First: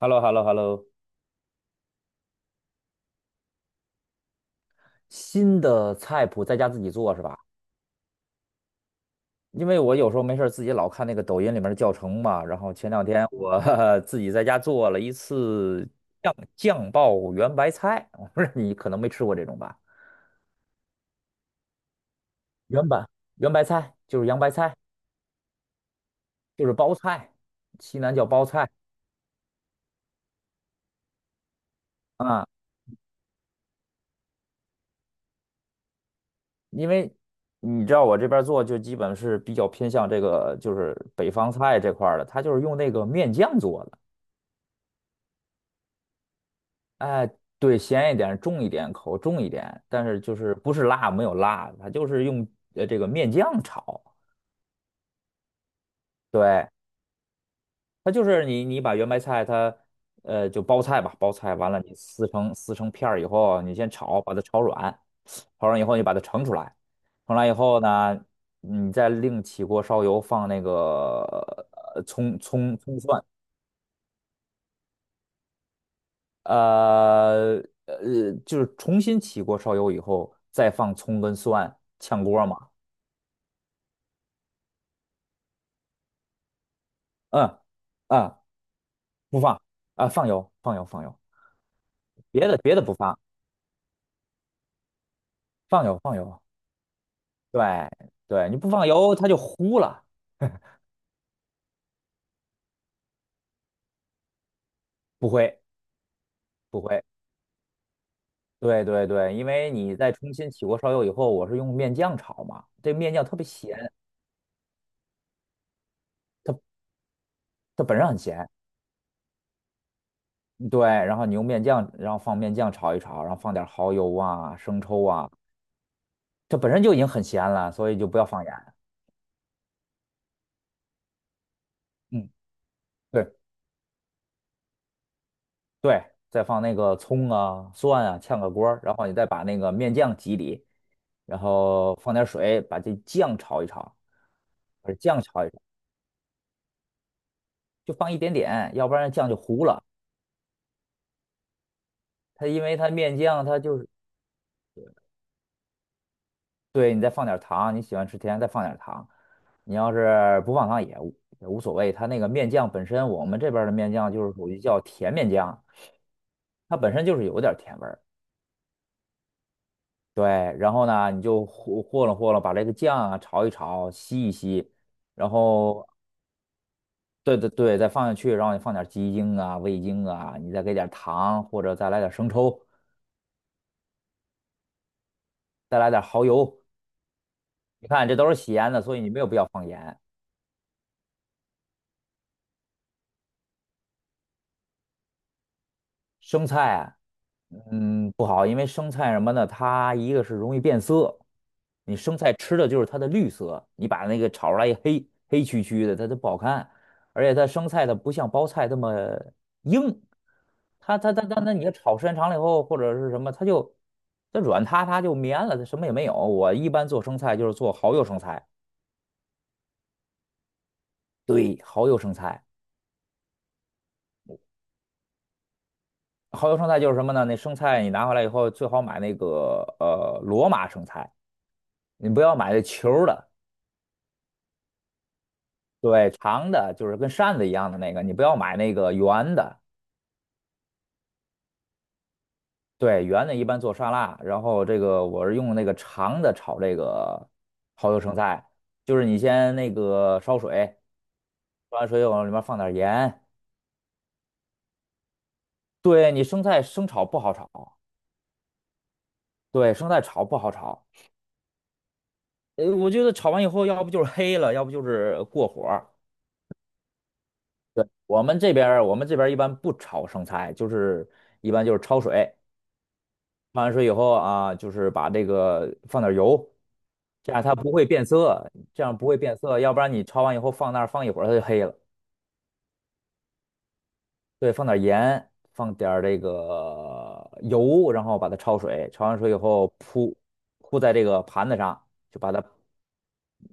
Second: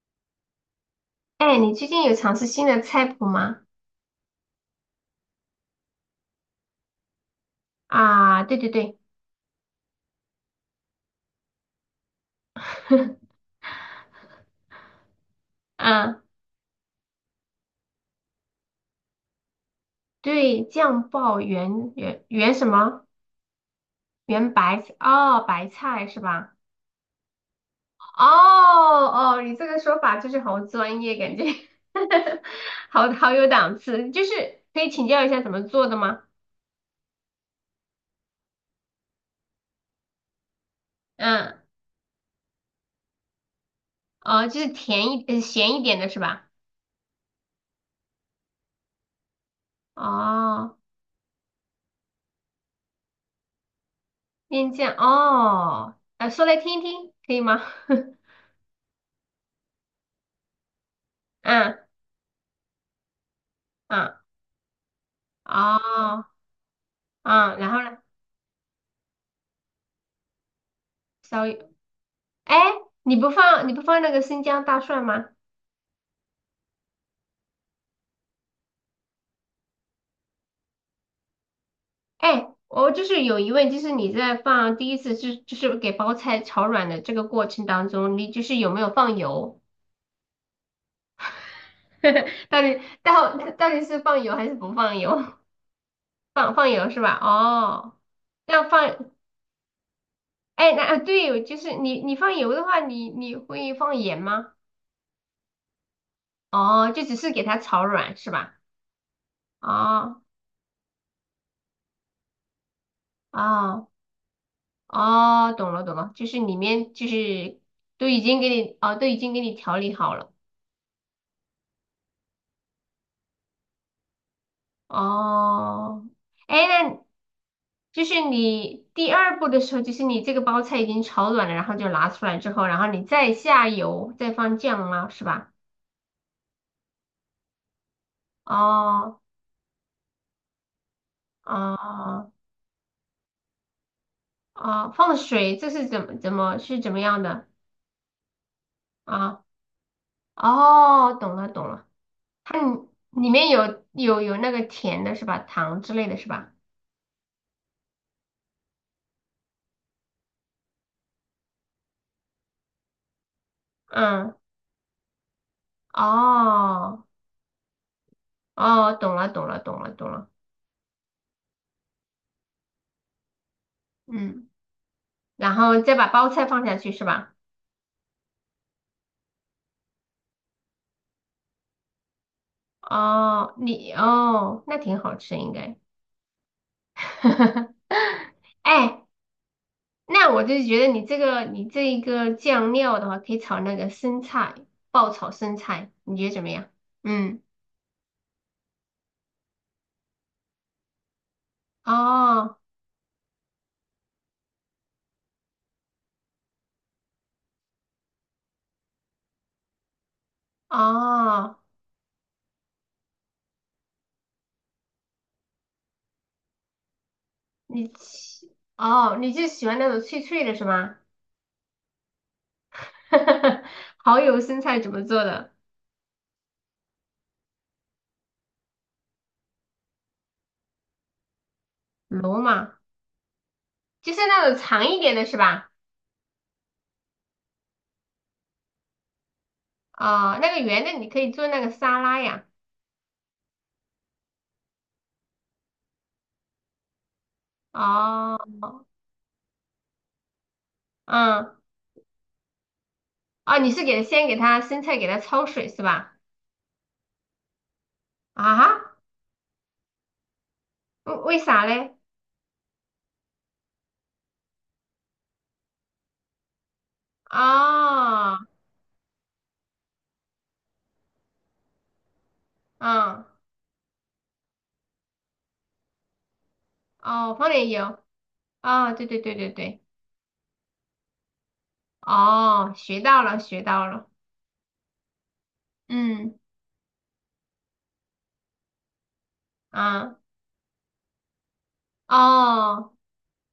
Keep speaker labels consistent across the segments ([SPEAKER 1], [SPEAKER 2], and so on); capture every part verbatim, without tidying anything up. [SPEAKER 1] h e l l o h e l l o h e l l o。
[SPEAKER 2] 哎，你最近有尝试新的菜谱吗？
[SPEAKER 1] 新的菜谱在家自己做是吧？
[SPEAKER 2] 啊，对对对，
[SPEAKER 1] 因为我有时候没事儿自己老看那个抖音里面的教程嘛，然后前两天 我 自己在家做了一次
[SPEAKER 2] 嗯，
[SPEAKER 1] 酱酱爆圆白菜，我不知道你可能没吃过这种吧？
[SPEAKER 2] 对，酱爆圆圆圆什
[SPEAKER 1] 圆
[SPEAKER 2] 么？
[SPEAKER 1] 白圆白菜就是洋白
[SPEAKER 2] 圆
[SPEAKER 1] 菜，
[SPEAKER 2] 白菜哦，白菜是吧？
[SPEAKER 1] 就是包菜，西南
[SPEAKER 2] 哦
[SPEAKER 1] 叫包菜
[SPEAKER 2] 哦，你这个说法就是好专业，感觉
[SPEAKER 1] 啊。
[SPEAKER 2] 好好有档次。就是可以请教一下怎么做的吗？
[SPEAKER 1] 因为你知道我这边儿做就基本是比较偏向这个就是北方
[SPEAKER 2] 嗯，
[SPEAKER 1] 菜这块儿的，它就是用那个面酱做的。
[SPEAKER 2] 哦，就是甜一呃咸一点的是吧？
[SPEAKER 1] 哎，对，咸一点，重一点，口重一点，但是就是不
[SPEAKER 2] 哦，
[SPEAKER 1] 是辣，没有辣，它就是用呃这个面酱炒。
[SPEAKER 2] 面酱哦，呃，说来
[SPEAKER 1] 对，
[SPEAKER 2] 听一听，可以吗？
[SPEAKER 1] 它就是你你把圆白菜它呃就包菜吧，包 菜完
[SPEAKER 2] 嗯
[SPEAKER 1] 了你撕成撕成片儿以后，你先
[SPEAKER 2] 嗯，
[SPEAKER 1] 炒，把它炒软，炒软以后你把它
[SPEAKER 2] 哦
[SPEAKER 1] 盛出来，盛出来以
[SPEAKER 2] 嗯，然
[SPEAKER 1] 后
[SPEAKER 2] 后呢？
[SPEAKER 1] 呢，你再另起锅烧油放那个
[SPEAKER 2] 小，
[SPEAKER 1] 呃葱
[SPEAKER 2] 哎，
[SPEAKER 1] 葱葱
[SPEAKER 2] 你
[SPEAKER 1] 蒜，
[SPEAKER 2] 不放你不放那个生姜大蒜吗？
[SPEAKER 1] 呃呃就是重新起锅烧油以后再放葱跟蒜炝锅
[SPEAKER 2] 哎，
[SPEAKER 1] 嘛。
[SPEAKER 2] 我就是有疑问，就是你在放第一次就就是给包菜炒软的这个过
[SPEAKER 1] 嗯
[SPEAKER 2] 程当中，你
[SPEAKER 1] 嗯，
[SPEAKER 2] 就是有没有放
[SPEAKER 1] 不放
[SPEAKER 2] 油？
[SPEAKER 1] 啊，放油，放油，放油，别 的
[SPEAKER 2] 到
[SPEAKER 1] 别
[SPEAKER 2] 底
[SPEAKER 1] 的不放，
[SPEAKER 2] 到到底是放油还是不放油？
[SPEAKER 1] 放油，放 油。
[SPEAKER 2] 放放油是吧？
[SPEAKER 1] 对
[SPEAKER 2] 哦，
[SPEAKER 1] 对，你
[SPEAKER 2] 要
[SPEAKER 1] 不放
[SPEAKER 2] 放，
[SPEAKER 1] 油，它就糊了，
[SPEAKER 2] 哎，那啊对，就是你你放油的话，你你会放盐吗？
[SPEAKER 1] 不会不
[SPEAKER 2] 哦，
[SPEAKER 1] 会。
[SPEAKER 2] 就只是给它炒软是吧？
[SPEAKER 1] 对对对，因为你在
[SPEAKER 2] 哦
[SPEAKER 1] 重新起锅烧油以后，我是用面酱炒嘛，这面酱特别
[SPEAKER 2] 哦。
[SPEAKER 1] 咸，
[SPEAKER 2] 哦，懂了懂了，就是里
[SPEAKER 1] 它
[SPEAKER 2] 面就是
[SPEAKER 1] 它本身
[SPEAKER 2] 都
[SPEAKER 1] 很
[SPEAKER 2] 已经
[SPEAKER 1] 咸。
[SPEAKER 2] 给你哦，都已经给你调理好了。
[SPEAKER 1] 对，然后你用面酱，然后放面酱炒一炒，然后放点蚝油啊、生抽啊，
[SPEAKER 2] 哦，
[SPEAKER 1] 这
[SPEAKER 2] 哎，
[SPEAKER 1] 本身就已
[SPEAKER 2] 那
[SPEAKER 1] 经很咸了，所以
[SPEAKER 2] 就
[SPEAKER 1] 就不
[SPEAKER 2] 是
[SPEAKER 1] 要放盐。
[SPEAKER 2] 你第二步的时候，就是你这个包菜已经炒软了，然后就拿出
[SPEAKER 1] 嗯，
[SPEAKER 2] 来之后，然后你
[SPEAKER 1] 对。
[SPEAKER 2] 再下油，再放酱吗？是吧？
[SPEAKER 1] 对，再放那个葱啊、蒜啊，炝个锅儿，然后你
[SPEAKER 2] 哦
[SPEAKER 1] 再把那个面酱挤里，然后放点
[SPEAKER 2] 哦
[SPEAKER 1] 水，把这酱炒一炒，把
[SPEAKER 2] 哦，
[SPEAKER 1] 这
[SPEAKER 2] 放
[SPEAKER 1] 酱炒一
[SPEAKER 2] 水，
[SPEAKER 1] 炒，
[SPEAKER 2] 这是怎么怎么是怎么样的
[SPEAKER 1] 就放一点点，要不然酱就
[SPEAKER 2] 啊？
[SPEAKER 1] 糊了。
[SPEAKER 2] 哦，懂了懂了，
[SPEAKER 1] 它
[SPEAKER 2] 它里
[SPEAKER 1] 因为它面
[SPEAKER 2] 里
[SPEAKER 1] 酱，
[SPEAKER 2] 面
[SPEAKER 1] 它就
[SPEAKER 2] 有
[SPEAKER 1] 是，
[SPEAKER 2] 有有那个甜的是吧？糖之类的是吧？
[SPEAKER 1] 对，你再放点糖，你喜欢吃甜，再放点糖。你要是不放糖也无也无所谓，它那个面酱本身，我们这边儿的面酱就是
[SPEAKER 2] 嗯，
[SPEAKER 1] 属于叫甜面酱，它本
[SPEAKER 2] 哦。
[SPEAKER 1] 身就是有点儿甜味儿。
[SPEAKER 2] 哦，懂了，懂了，懂了，懂
[SPEAKER 1] 对，
[SPEAKER 2] 了。
[SPEAKER 1] 然后呢，你就和和了和了，把这个酱啊炒一炒，吸一
[SPEAKER 2] 嗯，
[SPEAKER 1] 吸，然
[SPEAKER 2] 然后
[SPEAKER 1] 后
[SPEAKER 2] 再把包菜放下去是吧？
[SPEAKER 1] 对对对，再放下去，然后你放点鸡精啊、味精啊，你再给点糖，或者再来点生抽，
[SPEAKER 2] 哦，你哦，那挺好吃应该。
[SPEAKER 1] 再来点蚝油。你看这都是咸的，所以
[SPEAKER 2] 哎，
[SPEAKER 1] 你没有必要放盐。
[SPEAKER 2] 那我就是觉得你这个你这一个酱料的话，可以炒那个生菜，爆炒生菜，你觉得怎
[SPEAKER 1] 生
[SPEAKER 2] 么样？
[SPEAKER 1] 菜啊。
[SPEAKER 2] 嗯，
[SPEAKER 1] 嗯，不好，因为生菜什么的，它一个是容易变色，你生菜吃
[SPEAKER 2] 哦
[SPEAKER 1] 的就是它的绿色，你把那个炒出来一黑黑黢黢的，它就不好看。而且它生菜它不像包菜那么硬，它它它它那
[SPEAKER 2] 哦，
[SPEAKER 1] 你要炒时间长了以后或者是什么，它就它软塌塌就绵了，它什么也没有。我一般做生菜就是做
[SPEAKER 2] 你
[SPEAKER 1] 蚝油生菜，
[SPEAKER 2] 喜哦，你就喜欢那种脆脆的是吗？
[SPEAKER 1] 对，蚝油生菜，
[SPEAKER 2] 蚝油生菜怎么做的？
[SPEAKER 1] 蚝油生菜就是什么呢？那生菜你拿回来以后最好买那个呃罗马生菜，你不要
[SPEAKER 2] 罗
[SPEAKER 1] 买那
[SPEAKER 2] 马
[SPEAKER 1] 球儿的。
[SPEAKER 2] 就是那种长一点的是吧？
[SPEAKER 1] 对，长的就是跟扇子一样的那个，你不要买那个圆的。
[SPEAKER 2] 哦，那个圆的你可以做那个沙拉呀。
[SPEAKER 1] 对，圆的一般做沙拉，然后这个我是用那个长的炒这个蚝油生
[SPEAKER 2] 哦，
[SPEAKER 1] 菜，就是你先那个烧水，
[SPEAKER 2] 嗯，
[SPEAKER 1] 烧完水往里面放点盐。
[SPEAKER 2] 哦，你是给先给它生菜给它焯水是吧？
[SPEAKER 1] 对，你生菜生炒不好炒，
[SPEAKER 2] 啊哈
[SPEAKER 1] 对，生菜炒不好炒。
[SPEAKER 2] 为为啥嘞？
[SPEAKER 1] 呃，我觉得炒完以后，要不就是黑了，要不就是过火儿。对，我
[SPEAKER 2] 哦，
[SPEAKER 1] 们这边儿我们这边儿一般不炒生菜，就是一般就是焯水，
[SPEAKER 2] 嗯，
[SPEAKER 1] 焯完水以后啊，就是把这个放点油。这
[SPEAKER 2] 哦，
[SPEAKER 1] 样
[SPEAKER 2] 放
[SPEAKER 1] 它
[SPEAKER 2] 点
[SPEAKER 1] 不会
[SPEAKER 2] 油。
[SPEAKER 1] 变色，这
[SPEAKER 2] 哦，
[SPEAKER 1] 样
[SPEAKER 2] 对
[SPEAKER 1] 不会
[SPEAKER 2] 对对
[SPEAKER 1] 变
[SPEAKER 2] 对
[SPEAKER 1] 色，要不
[SPEAKER 2] 对，
[SPEAKER 1] 然你焯完以后放那儿放一会儿它就黑了。
[SPEAKER 2] 哦，学到了学到了。
[SPEAKER 1] 对，放点盐，放点儿这
[SPEAKER 2] 嗯，
[SPEAKER 1] 个油，然后把它焯水，焯完水以后铺
[SPEAKER 2] 啊，
[SPEAKER 1] 铺在这个盘子上，就把它
[SPEAKER 2] 哦，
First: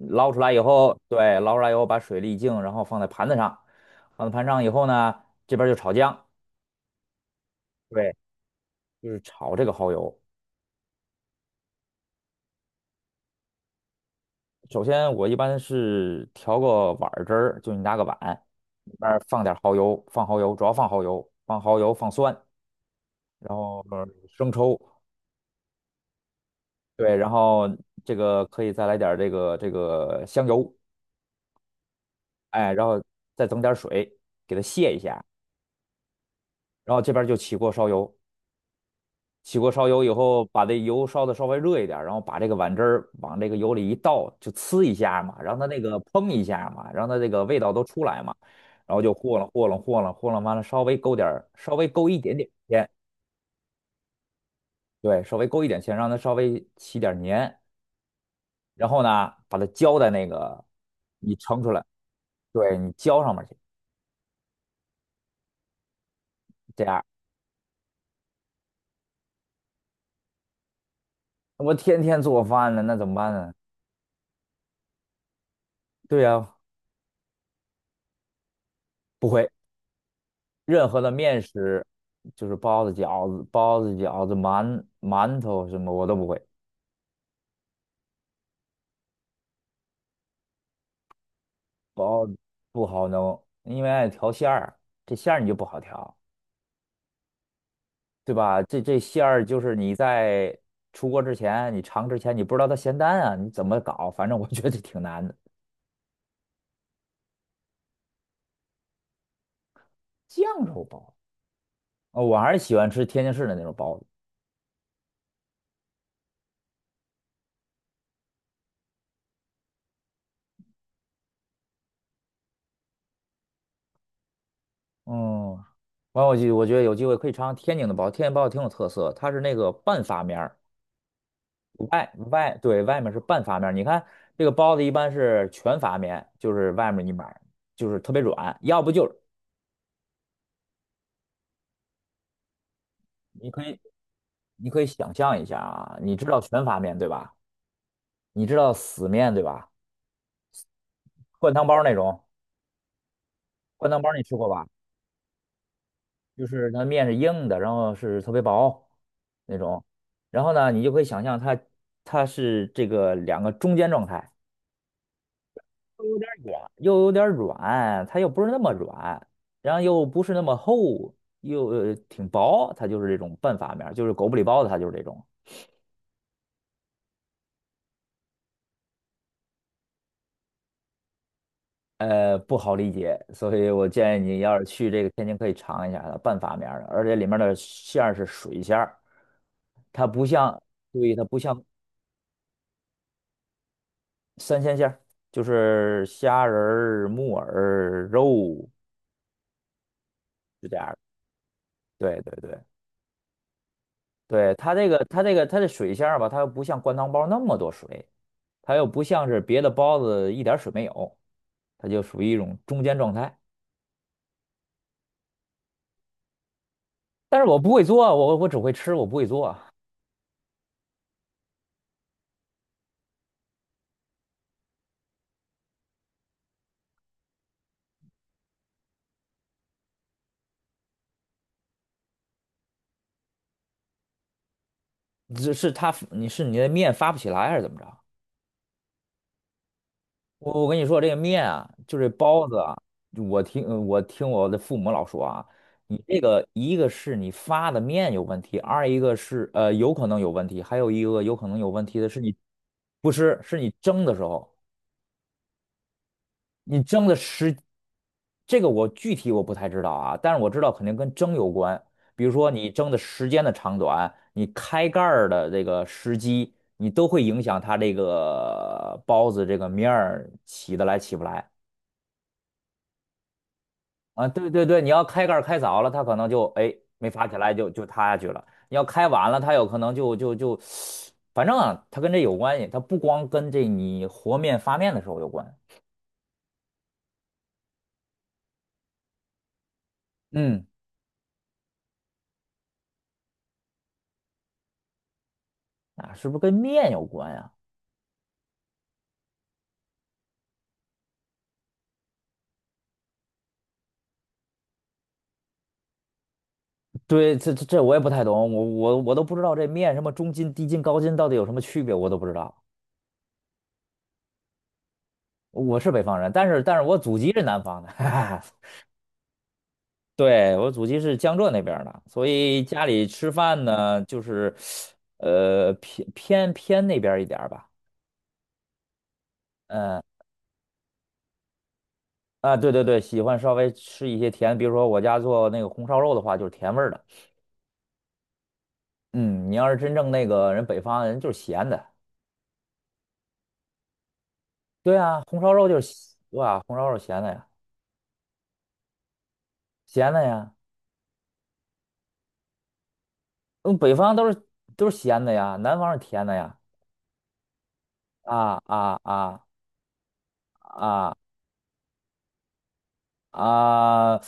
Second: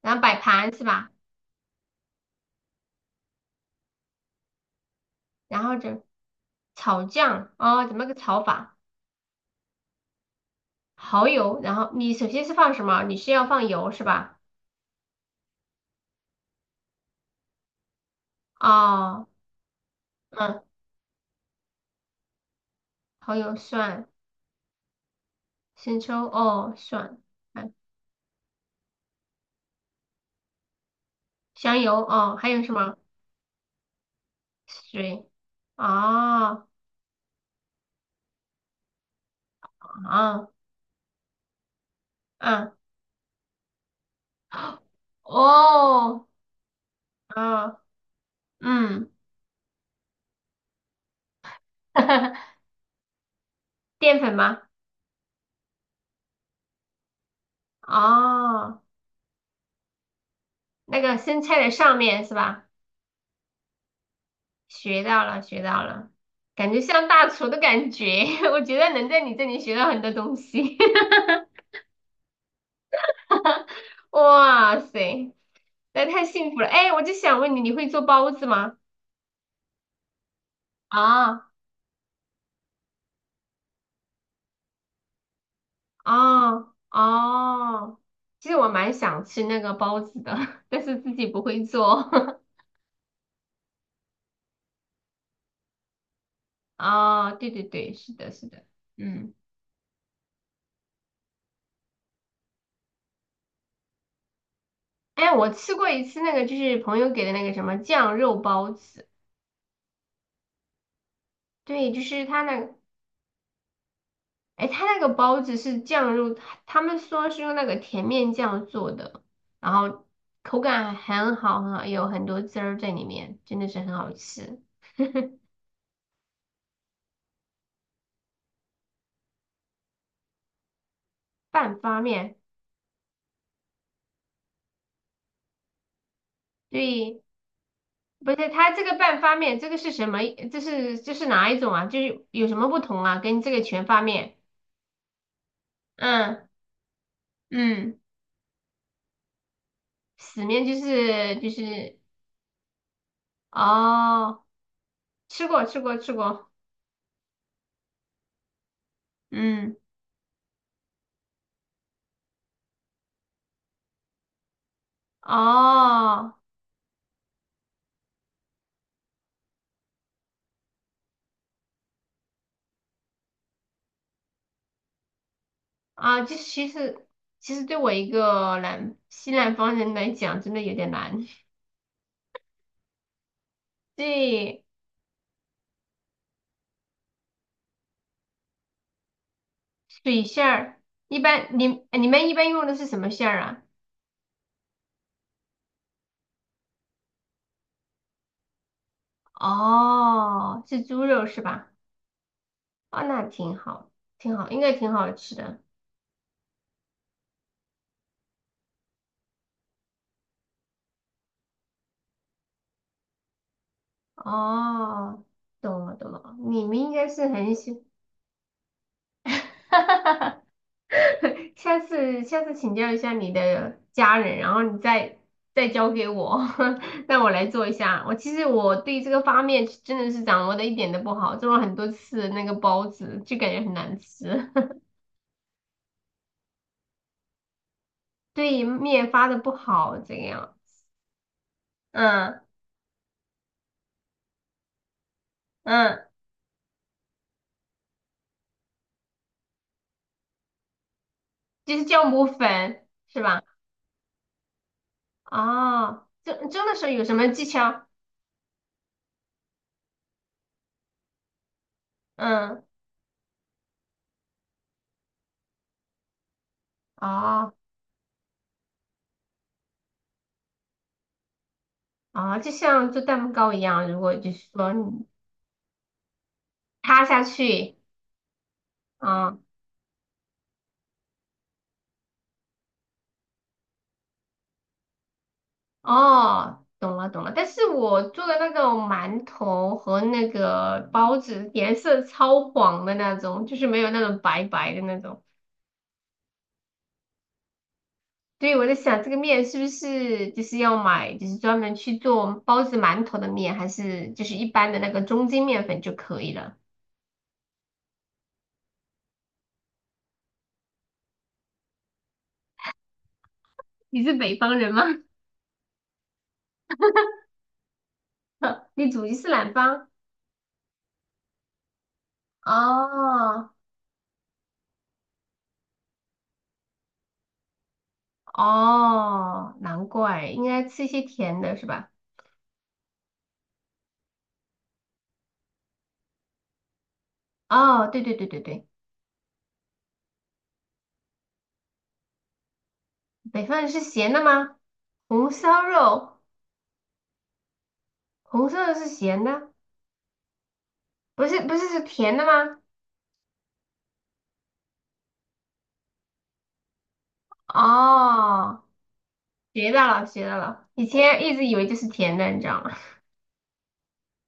[SPEAKER 2] 然后摆
[SPEAKER 1] 出来以
[SPEAKER 2] 盘是
[SPEAKER 1] 后，
[SPEAKER 2] 吧？
[SPEAKER 1] 对，捞出来以后把水沥净，然后放在盘子上，放在盘上以后呢，这
[SPEAKER 2] 然
[SPEAKER 1] 边儿
[SPEAKER 2] 后
[SPEAKER 1] 就炒
[SPEAKER 2] 就
[SPEAKER 1] 姜，
[SPEAKER 2] 炒酱。哦，怎么
[SPEAKER 1] 对，
[SPEAKER 2] 个炒法？
[SPEAKER 1] 就是炒这个蚝油。
[SPEAKER 2] 蚝油，然后你首先是放什么？你是要放油是吧？
[SPEAKER 1] 首先我一般是调个碗儿汁儿，就你拿个碗，里边儿
[SPEAKER 2] 哦，
[SPEAKER 1] 放点儿蚝油，放蚝油，
[SPEAKER 2] 嗯，
[SPEAKER 1] 主要放蚝油，放蚝油，放蒜。
[SPEAKER 2] 蚝油
[SPEAKER 1] 然后呃
[SPEAKER 2] 蒜。
[SPEAKER 1] 生抽，
[SPEAKER 2] 生抽哦，
[SPEAKER 1] 对，
[SPEAKER 2] 蒜，
[SPEAKER 1] 然后
[SPEAKER 2] 嗯，
[SPEAKER 1] 这个可以再来点儿这个这个香油，
[SPEAKER 2] 香油哦，还有什
[SPEAKER 1] 哎，然
[SPEAKER 2] 么？
[SPEAKER 1] 后再整点儿水给它泄一下，
[SPEAKER 2] 水哦，
[SPEAKER 1] 然后这边儿就起锅烧油，起锅烧油以后，
[SPEAKER 2] 啊
[SPEAKER 1] 把这油烧的稍微热一点儿然后把这个
[SPEAKER 2] 嗯
[SPEAKER 1] 碗汁儿往这个油里一倒，就呲一下嘛，让它那个
[SPEAKER 2] 哦
[SPEAKER 1] 嘭一下嘛，让它这个味道
[SPEAKER 2] 啊
[SPEAKER 1] 都出来嘛，然后
[SPEAKER 2] 嗯，
[SPEAKER 1] 就和了和了和了和了，完了稍微勾点儿稍微勾一点点 芡，
[SPEAKER 2] 淀粉吗？
[SPEAKER 1] 对，稍微勾一点芡，让它稍微起点儿黏，
[SPEAKER 2] 哦，
[SPEAKER 1] 然后呢，把它浇在那个
[SPEAKER 2] 那个
[SPEAKER 1] 你
[SPEAKER 2] 生菜
[SPEAKER 1] 盛
[SPEAKER 2] 的
[SPEAKER 1] 出来，
[SPEAKER 2] 上面是吧？
[SPEAKER 1] 对你浇上面去，
[SPEAKER 2] 学到了，学到了，感觉
[SPEAKER 1] 这样。
[SPEAKER 2] 像大厨的感觉，我觉得能在你这里学到很多东西。
[SPEAKER 1] 我天天做饭呢，那怎么办呢？
[SPEAKER 2] 哇塞，那
[SPEAKER 1] 对
[SPEAKER 2] 太幸
[SPEAKER 1] 呀、
[SPEAKER 2] 福了！哎，我就想问你，你会做包子吗？
[SPEAKER 1] 不会，任何的面
[SPEAKER 2] 啊。
[SPEAKER 1] 食，就是包子、饺子、包子、饺子、馒馒头什么我都不会，
[SPEAKER 2] 哦哦，其实我蛮想吃那个包子的，但是自己不会做。
[SPEAKER 1] 包子不好弄，因为爱调馅儿，这馅儿你就不好调，
[SPEAKER 2] 哦，对对对，是的，
[SPEAKER 1] 对
[SPEAKER 2] 是
[SPEAKER 1] 吧？
[SPEAKER 2] 的，
[SPEAKER 1] 这这馅
[SPEAKER 2] 嗯，
[SPEAKER 1] 儿就是你在出锅之前，你尝之前你不知道它咸淡啊，你怎么搞？反正我觉得挺难
[SPEAKER 2] 哎，
[SPEAKER 1] 的。
[SPEAKER 2] 我吃过一次那个，就是朋友给的那个什么酱肉包子，
[SPEAKER 1] 酱肉包，
[SPEAKER 2] 对，就是
[SPEAKER 1] 哦，我
[SPEAKER 2] 他
[SPEAKER 1] 还是
[SPEAKER 2] 那
[SPEAKER 1] 喜
[SPEAKER 2] 个，
[SPEAKER 1] 欢吃天津市的那种包子。
[SPEAKER 2] 哎，他那个包子是酱肉，他们说是用那个甜面酱做的，然后口感很好，很好，有很多汁儿在里面，真的是很好吃。
[SPEAKER 1] 嗯，完我就我觉得有机会可以尝尝天津的包，天津包挺有特色，它是那个半发面儿，
[SPEAKER 2] 半发
[SPEAKER 1] 外
[SPEAKER 2] 面，
[SPEAKER 1] 外对外面是半发面儿。你看这个包子一般是全发面，就是外面一
[SPEAKER 2] 对。
[SPEAKER 1] 面儿就是特别
[SPEAKER 2] 不是，
[SPEAKER 1] 软，
[SPEAKER 2] 它这
[SPEAKER 1] 要不
[SPEAKER 2] 个
[SPEAKER 1] 就
[SPEAKER 2] 半
[SPEAKER 1] 是
[SPEAKER 2] 发面，这个是什么？这是这是哪一种啊？就是有什么不同啊？跟这
[SPEAKER 1] 你
[SPEAKER 2] 个
[SPEAKER 1] 可以
[SPEAKER 2] 全发面，
[SPEAKER 1] 你可以想象一下啊，你知道
[SPEAKER 2] 嗯
[SPEAKER 1] 全发面对吧？
[SPEAKER 2] 嗯，
[SPEAKER 1] 你知道死面对吧？
[SPEAKER 2] 死面就是就
[SPEAKER 1] 灌汤包儿那
[SPEAKER 2] 是
[SPEAKER 1] 种，灌汤包儿你吃
[SPEAKER 2] 哦，
[SPEAKER 1] 过吧？
[SPEAKER 2] 吃过吃过吃
[SPEAKER 1] 就
[SPEAKER 2] 过，
[SPEAKER 1] 是它面是硬的，然后是特别薄那
[SPEAKER 2] 嗯，
[SPEAKER 1] 种，然后呢，你就可以想象它它是这个两个中间状态。又有点
[SPEAKER 2] 哦
[SPEAKER 1] 软，又有点软，它又不是那么软，然后又不是那么厚，又呃挺薄，它就是这种半发面儿就是狗不理包子，它就是这种，
[SPEAKER 2] 啊，就是其实其实对我一个南西南方人来讲，真的有点难。
[SPEAKER 1] 呃，不好理解，所以我建议你要
[SPEAKER 2] 对，
[SPEAKER 1] 是去这个天津可以尝一下它半发面儿的，而且里面的馅儿是水馅儿，它
[SPEAKER 2] 水
[SPEAKER 1] 不
[SPEAKER 2] 馅
[SPEAKER 1] 像，
[SPEAKER 2] 儿，
[SPEAKER 1] 注意
[SPEAKER 2] 一
[SPEAKER 1] 它不
[SPEAKER 2] 般
[SPEAKER 1] 像
[SPEAKER 2] 你你们一般用的是什么馅儿啊？
[SPEAKER 1] 三鲜馅儿，就是虾仁儿、木耳、肉，
[SPEAKER 2] 哦，
[SPEAKER 1] 是这
[SPEAKER 2] 是
[SPEAKER 1] 样儿的，
[SPEAKER 2] 猪肉是吧？
[SPEAKER 1] 对对对。
[SPEAKER 2] 啊，那挺好，挺好，
[SPEAKER 1] 对，
[SPEAKER 2] 应该
[SPEAKER 1] 它这
[SPEAKER 2] 挺
[SPEAKER 1] 个，
[SPEAKER 2] 好
[SPEAKER 1] 它
[SPEAKER 2] 吃
[SPEAKER 1] 这个，
[SPEAKER 2] 的。
[SPEAKER 1] 它这水馅儿吧，它又不像灌汤包那么多水，它又不像是别的包子一点水没有，它就属于一种中间状态。
[SPEAKER 2] 哦，懂了懂了，你们应该是
[SPEAKER 1] 但是
[SPEAKER 2] 很
[SPEAKER 1] 我不
[SPEAKER 2] 喜，
[SPEAKER 1] 会做，我我只会吃，我不会做。
[SPEAKER 2] 下次下次请教一下你的家人，然后你再再教给我，让我来做一下。我其实我对这个发面真的是掌握的一点都不好，做了很多次那个包子，就感觉很难吃，
[SPEAKER 1] 只是它，你是你的面发不起来还是怎么着？
[SPEAKER 2] 对面发的不好这个样。
[SPEAKER 1] 我我跟你说，这个面啊，就这
[SPEAKER 2] 嗯
[SPEAKER 1] 包子啊，我听我听我的父母老说啊，你
[SPEAKER 2] 嗯，
[SPEAKER 1] 这个一个是你发的面有问题，二一个是呃有可能有问题，还有一个有可能有
[SPEAKER 2] 就是
[SPEAKER 1] 问题
[SPEAKER 2] 酵
[SPEAKER 1] 的是
[SPEAKER 2] 母
[SPEAKER 1] 你
[SPEAKER 2] 粉
[SPEAKER 1] 不
[SPEAKER 2] 是
[SPEAKER 1] 是
[SPEAKER 2] 吧？
[SPEAKER 1] 是你蒸的时候。
[SPEAKER 2] 哦，蒸蒸的
[SPEAKER 1] 你
[SPEAKER 2] 时候有
[SPEAKER 1] 蒸
[SPEAKER 2] 什
[SPEAKER 1] 的
[SPEAKER 2] 么技
[SPEAKER 1] 时，
[SPEAKER 2] 巧？
[SPEAKER 1] 这个我具体我不太知道啊，但是我知道肯定跟蒸有关。比如说
[SPEAKER 2] 嗯。
[SPEAKER 1] 你蒸的时间的长短，你开盖儿的这个时机，你都会影
[SPEAKER 2] 哦
[SPEAKER 1] 响它这个包子这个面儿起得来起不来
[SPEAKER 2] 哦，就像做蛋糕一样，如果
[SPEAKER 1] 啊。
[SPEAKER 2] 就是
[SPEAKER 1] 对对
[SPEAKER 2] 说
[SPEAKER 1] 对，你要
[SPEAKER 2] 你
[SPEAKER 1] 开盖儿开早了，它可能就哎
[SPEAKER 2] 塌
[SPEAKER 1] 没
[SPEAKER 2] 下
[SPEAKER 1] 发起来就
[SPEAKER 2] 去，
[SPEAKER 1] 就塌下去了；你要开晚
[SPEAKER 2] 啊、
[SPEAKER 1] 了，它有可能就就就，反正啊，它跟这有关系，它不光跟这你和面发面的时候有关，
[SPEAKER 2] 哦，懂了懂了。但是我做的那种馒头和那
[SPEAKER 1] 嗯，
[SPEAKER 2] 个包子颜色超黄的那种，就是没有那种白白的那种。
[SPEAKER 1] 啊，是不是跟面有关呀？
[SPEAKER 2] 所以我在想，这个面是不是就是要买，就是专门去做包子、馒头的面，还是就是一般的那个中筋面粉就可以了？
[SPEAKER 1] 对，这这这我也不太懂，我我我都不知道这面什么中筋、低筋、高筋到底有什么区别，我都不知道。
[SPEAKER 2] 你是北方人吗？
[SPEAKER 1] 我是北方人，但是但是我祖籍是南方的，哈哈。
[SPEAKER 2] 你祖籍是南方？
[SPEAKER 1] 对，我祖籍是江浙那边儿的，所以家里吃
[SPEAKER 2] 哦
[SPEAKER 1] 饭呢，就是呃偏偏偏那边儿一点儿吧。
[SPEAKER 2] 哦，难
[SPEAKER 1] 嗯
[SPEAKER 2] 怪，应该吃一些甜的是吧？
[SPEAKER 1] 啊，对对对，喜欢稍微吃一些甜，比如说我家做那个红烧肉的话，就是甜味儿的。
[SPEAKER 2] 哦，对对对对对，
[SPEAKER 1] 嗯，你要是真正那个人北方人就是咸的，
[SPEAKER 2] 北方人是咸的吗？
[SPEAKER 1] 对啊，
[SPEAKER 2] 红
[SPEAKER 1] 红烧
[SPEAKER 2] 烧
[SPEAKER 1] 肉就是咸
[SPEAKER 2] 肉，
[SPEAKER 1] 哇，红烧肉咸的呀，
[SPEAKER 2] 红烧肉是咸的，
[SPEAKER 1] 咸的呀。
[SPEAKER 2] 不是不是是甜的吗？
[SPEAKER 1] 嗯，北方都是都是咸的呀，南方是甜的呀。啊
[SPEAKER 2] 哦，
[SPEAKER 1] 啊啊
[SPEAKER 2] 学到了学到了，以
[SPEAKER 1] 啊
[SPEAKER 2] 前一直以为就是甜的，你知道吗？
[SPEAKER 1] 啊！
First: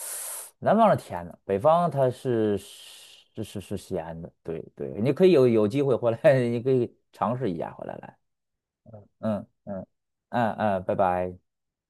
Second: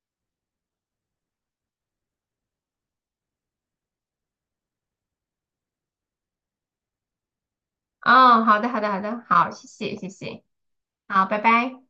[SPEAKER 1] 南方是甜的，北方它是是是是咸的。对对，你可以有有机会回来，你可以尝试一下回来 来。
[SPEAKER 2] 哦，好的好的好的，
[SPEAKER 1] 嗯
[SPEAKER 2] 好，谢
[SPEAKER 1] 嗯
[SPEAKER 2] 谢谢谢，
[SPEAKER 1] 嗯嗯，拜
[SPEAKER 2] 好，
[SPEAKER 1] 拜。
[SPEAKER 2] 拜拜。